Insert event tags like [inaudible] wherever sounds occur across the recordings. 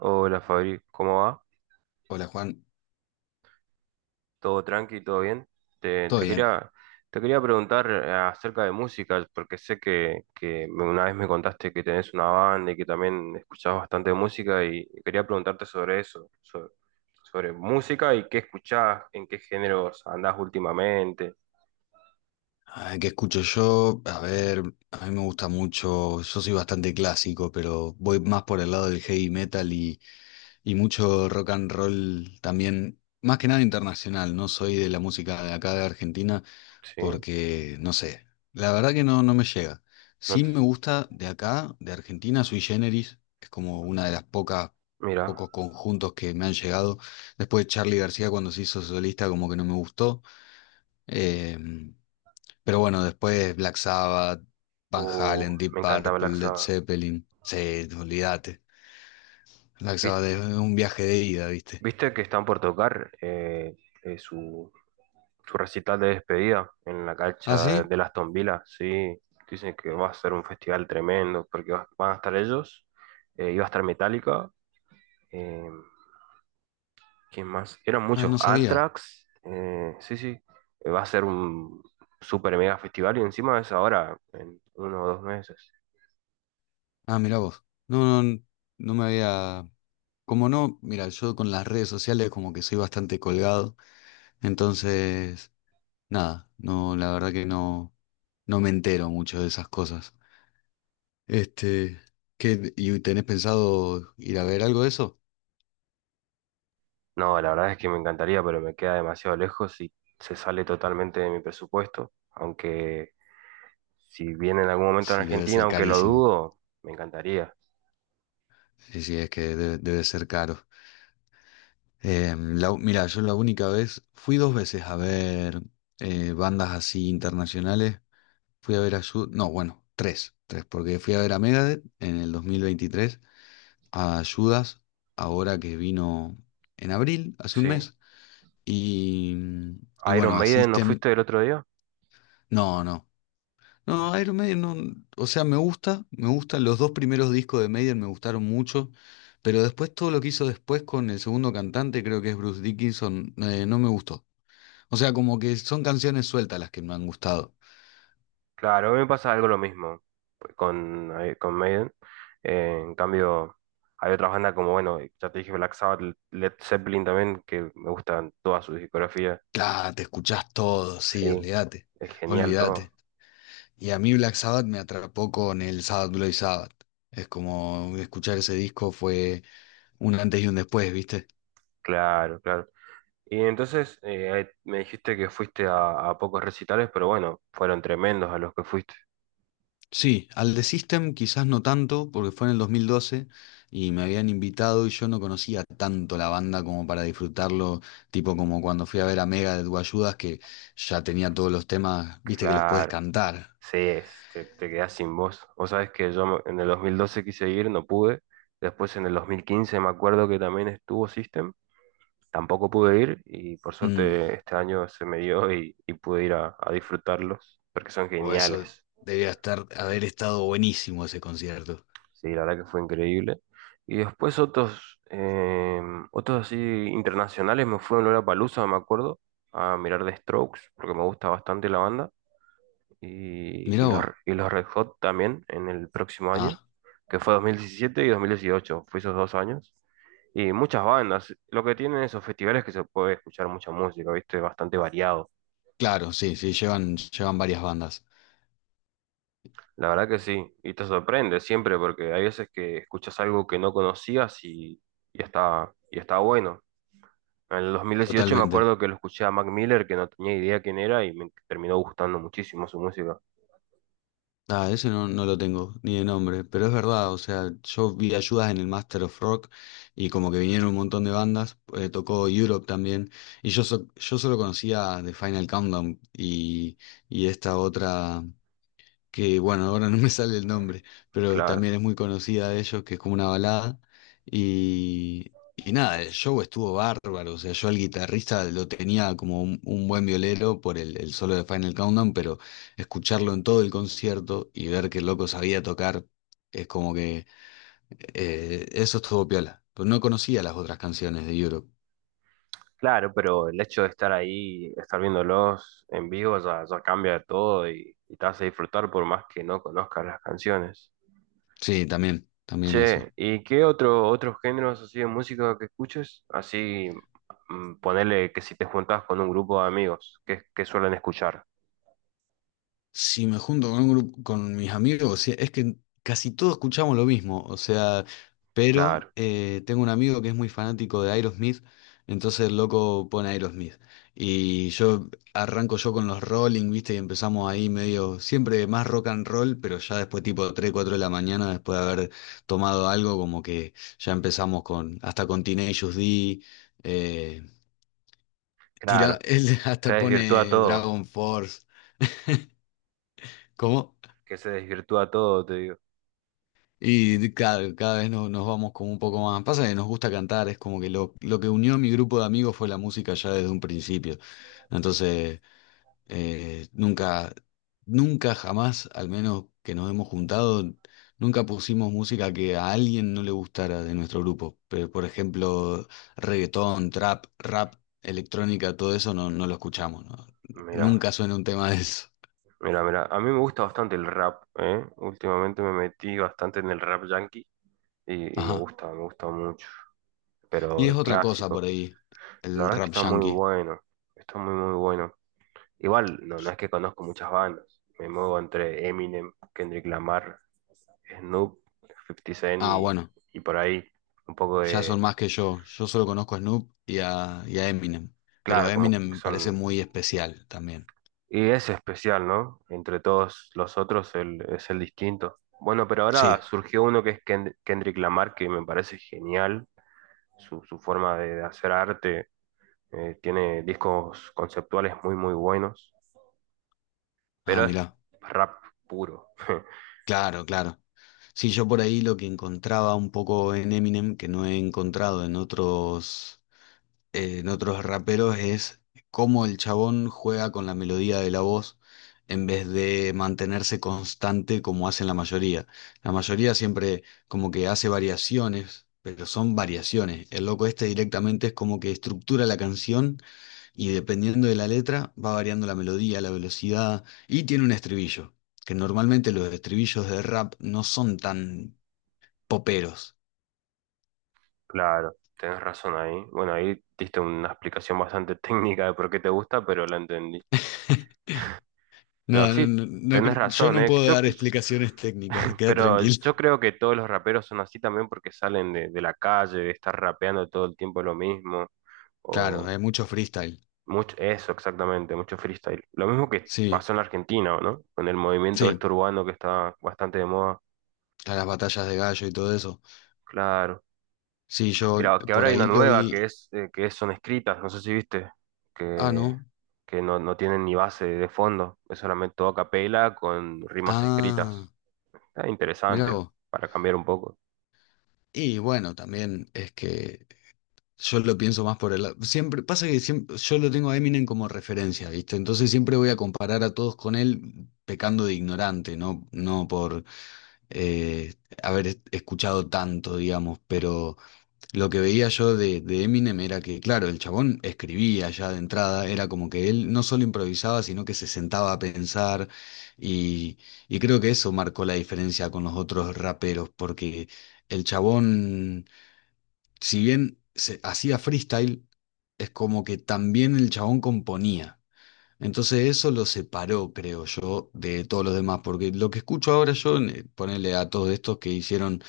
Hola Fabri, ¿cómo va? Hola Juan, ¿Todo tranqui? ¿Todo bien? Te, ¿todo te bien? quería, te quería preguntar acerca de música, porque sé que una vez me contaste que tenés una banda y que también escuchás bastante música y quería preguntarte sobre eso, sobre música y qué escuchás, en qué géneros andás últimamente. Ah, ¿qué escucho yo? A ver, a mí me gusta mucho, yo soy bastante clásico, pero voy más por el lado del heavy metal y mucho rock and roll también, más que nada internacional, no soy de la música de acá de Argentina Sí, porque, no sé, la verdad que no, no me llega. no Sí te- me gusta de acá, de Argentina, Sui Generis, es como una de las pocas, mira, pocos conjuntos que me han llegado. Después Charly García cuando se hizo solista como que no me gustó. Em, pero bueno, después Black Sabbath, Van Halen, me Deep encanta Purple, Black Led Sabbath. Zeppelin. Sí, olvídate. Black Sabbath ¿Viste, es un viaje de ida, ¿viste? viste que están por tocar eh, su, su recital de despedida en la ¿Ah, cancha sí? de Aston Villa, sí. Dicen que va a ser un festival tremendo, porque van a estar ellos, iba a estar Metallica, eh, ¿quién más? Eran Ah, muchos, no sabía. Anthrax, sí, sí. Va a ser un super mega festival y encima es ahora, en uno o dos meses. Ah, mira vos. No, no, no me había. Como no, mira, yo con las redes sociales como que soy bastante colgado, entonces, nada, no, la verdad que no, no me entero mucho de esas cosas. Este, y tenés pensado ir a ver algo de eso? No, la verdad es que me encantaría, pero me queda demasiado lejos y se sale totalmente de mi presupuesto, aunque si viene en algún momento en Sí, debe Argentina, ser aunque lo carísimo. dudo, me encantaría, Sí, sí, es que debe ser caro. Mira, yo la única vez, fui dos veces a ver bandas así internacionales. Fui a ver a Judas, no, bueno, tres, porque fui a ver a Megadeth en el 2023, a Judas, ahora que vino en abril, hace un sí. mes, y, y Iron bueno, a Maiden, ¿no System, fuiste el otro día? no, no. No, Iron Maiden no, o sea, me gusta, me gustan los dos primeros discos de Maiden, me gustaron mucho, pero después todo lo que hizo después con el segundo cantante, creo que es Bruce Dickinson, no me gustó. O sea, como que son canciones sueltas las que me han gustado. Claro, me pasa algo lo mismo pues, con Maiden. En cambio, hay otras bandas como, bueno, ya te dije Black Sabbath, Led Zeppelin también, que me gustan todas sus discografías. Claro, te escuchás todo, sí, Sí, olvídate, es genial todo. olvídate. Y a mí Black Sabbath me atrapó con el Sabbath Bloody Sabbath. Es como escuchar ese disco fue un antes y un después, ¿viste? Claro, claro. Y entonces ahí me dijiste que fuiste a pocos recitales, pero bueno, fueron tremendos a los que fuiste. Sí, al The System quizás no tanto, porque fue en el 2012 y me habían invitado y yo no conocía tanto la banda como para disfrutarlo, tipo como cuando fui a ver a Mega de Ayudas que ya tenía todos los temas, viste que los puedes Claro. cantar. Sí, te quedás sin voz. Vos sabés que yo en el 2012 quise ir, no pude. Después en el 2015 me acuerdo que también estuvo System, tampoco pude ir y por Mm, suerte este año se me dio y pude ir a disfrutarlos porque son o eso geniales. debía estar, haber estado buenísimo ese concierto. Sí, la verdad que fue increíble. Y después otros así internacionales me fui a Lollapalooza, me acuerdo, a mirar The Strokes porque me gusta bastante la banda. y, Mirá y los, vos. y los Red Hot también en el próximo año, Ah, que fue 2017 y 2018, fue esos dos años. Y muchas bandas, lo que tienen esos festivales es que se puede escuchar mucha música, ¿viste? Bastante variado. claro, sí, sí, llevan varias bandas. La verdad que sí, y te sorprende siempre porque hay veces que escuchas algo que no conocías y está bueno. En el 2018 me Totalmente. acuerdo que lo escuché a Mac Miller, que no tenía idea quién era, y me terminó gustando muchísimo su música. Ah, ese no, no lo tengo, ni de nombre, pero es verdad, o sea, yo vi ayudas en el Master of Rock y como que vinieron un montón de bandas, tocó Europe también, y yo solo conocía The Final Countdown y esta otra, que bueno, ahora no me sale el nombre, pero Claro. también es muy conocida de ellos, que es como una balada. Y nada, el show estuvo bárbaro, o sea, yo al guitarrista lo tenía como un buen violero por el solo de Final Countdown, pero escucharlo en todo el concierto y ver que el loco sabía tocar, es como que eso estuvo piola. Pero no conocía las otras canciones de Europe. Claro, pero el hecho de estar ahí, estar viéndolos en vivo, ya, ya cambia todo y te hace disfrutar por más que no conozcas las canciones. Sí, también, también eso. Che, ¿y qué otros géneros así de música que escuches? Así, ponele que si te juntás con un grupo de amigos, ¿qué suelen escuchar? Si me junto con un grupo, con mis amigos, sí, es que casi todos escuchamos lo mismo, o sea, pero Claro, tengo un amigo que es muy fanático de Aerosmith, entonces el loco pone Aerosmith. Y yo arranco yo con los Rolling, ¿viste? Y empezamos ahí medio, siempre más rock and roll, pero ya después tipo 3 4 de la mañana, después de haber tomado algo, como que ya empezamos con, hasta con Teenage Us D, eh, tira, claro. [laughs] él Se hasta desvirtúa pone todo, Dragon Force, ¿cómo? que se desvirtúa todo, te digo. Y de- cada vez nos vamos como un poco más. Pasa que nos gusta cantar, es como que lo que unió a mi grupo de amigos fue la música ya desde un principio. Entonces, eh, nunca, nunca jamás, al menos que nos hemos juntado, nunca pusimos música que a alguien no le gustara de nuestro grupo. Pero, por ejemplo, reggaetón, trap, rap, electrónica, todo eso no, no lo escuchamos, ¿no? Mira, Nunca suena un tema de eso. mira, mira. A mí me gusta bastante el rap, ¿eh? Últimamente me metí bastante en el rap yankee y me Ajá. gusta, me gusta mucho. Pero Y es el otra cosa por clásico. ahí, La el verdad es que rap está muy yankee. bueno, está muy, muy bueno. Igual, no, no es que conozco muchas bandas, me muevo entre Eminem, Kendrick Lamar, Snoop, Fifty Cent Ah, y, bueno. y por ahí un poco Ya de, son más que yo. Yo solo conozco a Snoop y a Eminem. Pero claro, como Eminem que me parece son. muy especial también. Y es especial, ¿no? Entre todos los otros el, es el distinto. Bueno, pero ahora Sí. surgió uno que es Kendrick Lamar, que me parece genial, su forma de hacer arte, tiene discos conceptuales muy, muy buenos. Ah, Pero es mirá. rap puro. [laughs] Claro, claro. Sí, yo por ahí lo que encontraba un poco en Eminem, que no he encontrado en otros. En otros raperos es cómo el chabón juega con la melodía de la voz en vez de mantenerse constante como hacen la mayoría. La mayoría siempre como que hace variaciones, pero son variaciones. El loco este directamente es como que estructura la canción y dependiendo de la letra va variando la melodía, la velocidad y tiene un estribillo, que normalmente los estribillos de rap no son tan poperos. Claro, tenés razón ahí. Bueno, ahí diste una explicación bastante [laughs] técnica de por qué te gusta, pero la entendí. [laughs] No, Pero no, sí, no, no tenés cre- yo razón, no ¿eh? puedo Yo, dar explicaciones técnicas, [laughs] queda pero tranquilo. yo creo que todos los raperos son así también porque salen de la calle, de estar rapeando todo el tiempo lo mismo, Claro, o hay mucho freestyle. mucho, eso exactamente, mucho freestyle. Lo mismo que Sí, pasó en la Argentina, ¿no? Con el movimiento sí, este urbano que está bastante de moda. a las batallas de gallo y todo eso. Claro. Sí, yo Creo que ahora por hay una ahí lo nueva que vi. es, eh, que son escritas, no sé si viste, Ah, que, no. que no, no tienen ni base de fondo, es solamente todo a capela con rimas Ah, escritas. Está mirá interesante vos. para cambiar un poco, Y bueno, también es que yo lo pienso más por el lado. Siempre, pasa que siempre, yo lo tengo a Eminem como referencia, ¿viste? Entonces siempre voy a comparar a todos con él pecando de ignorante, no por eh, escuchado tanto, digamos, pero. Lo que veía yo de Eminem era que, claro, el chabón escribía ya de entrada, era como que él no solo improvisaba, sino que se sentaba a pensar y, y creo que eso marcó la diferencia con los otros raperos, porque el chabón, si bien se hacía freestyle, es como que también el chabón componía. Entonces eso lo separó, creo yo, de todos los demás, porque lo que escucho ahora yo, ponerle a todos estos que hicieron,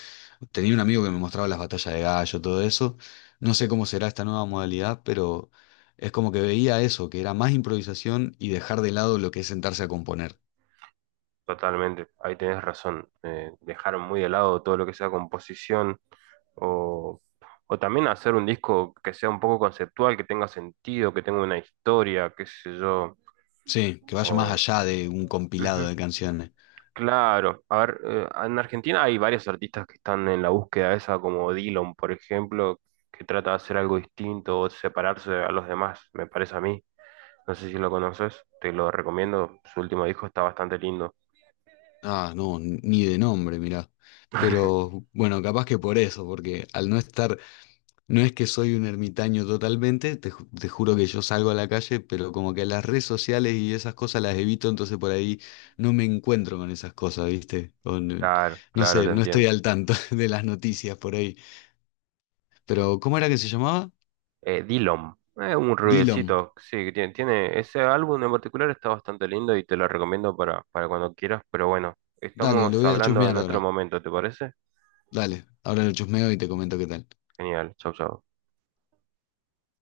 tenía un amigo que me mostraba las batallas de gallo, todo eso, no sé cómo será esta nueva modalidad, pero es como que veía eso, que era más improvisación y dejar de lado lo que es sentarse a componer. totalmente. Ahí tenés razón. Dejaron muy de lado todo lo que sea composición o, o también hacer un disco que sea un poco conceptual, que tenga sentido, que tenga una historia, qué sé yo. Sí, que vaya más O, allá de un compilado Ujú. de canciones. Claro, a ver, en Argentina hay varios artistas que están en la búsqueda esa, como Dillon, por ejemplo, que trata de hacer algo distinto o separarse a los demás, me parece a mí. No sé si lo conoces, te lo recomiendo. Su último disco está bastante lindo. Ah, no, ni de nombre, mirá. Pero bueno, capaz que por eso, porque al no estar. No es que soy un ermitaño totalmente, te juro que yo salgo a la calle, pero como que las redes sociales y esas cosas las evito, entonces por ahí no me encuentro con esas cosas, ¿viste? O no, Claro, no claro, sé, te no estoy entiendo. al tanto [laughs] de las noticias por ahí. Pero, ¿cómo era que se llamaba? Dillon, es un Dillom. rubiecito, sí, ese álbum en particular está bastante lindo y te lo recomiendo para cuando quieras, pero bueno, Dale, lo estamos voy a hablando en chusmear otro ahora. momento, ¿te parece? Dale, ahora lo chusmeo y te comento qué tal. Genial, chau, chau.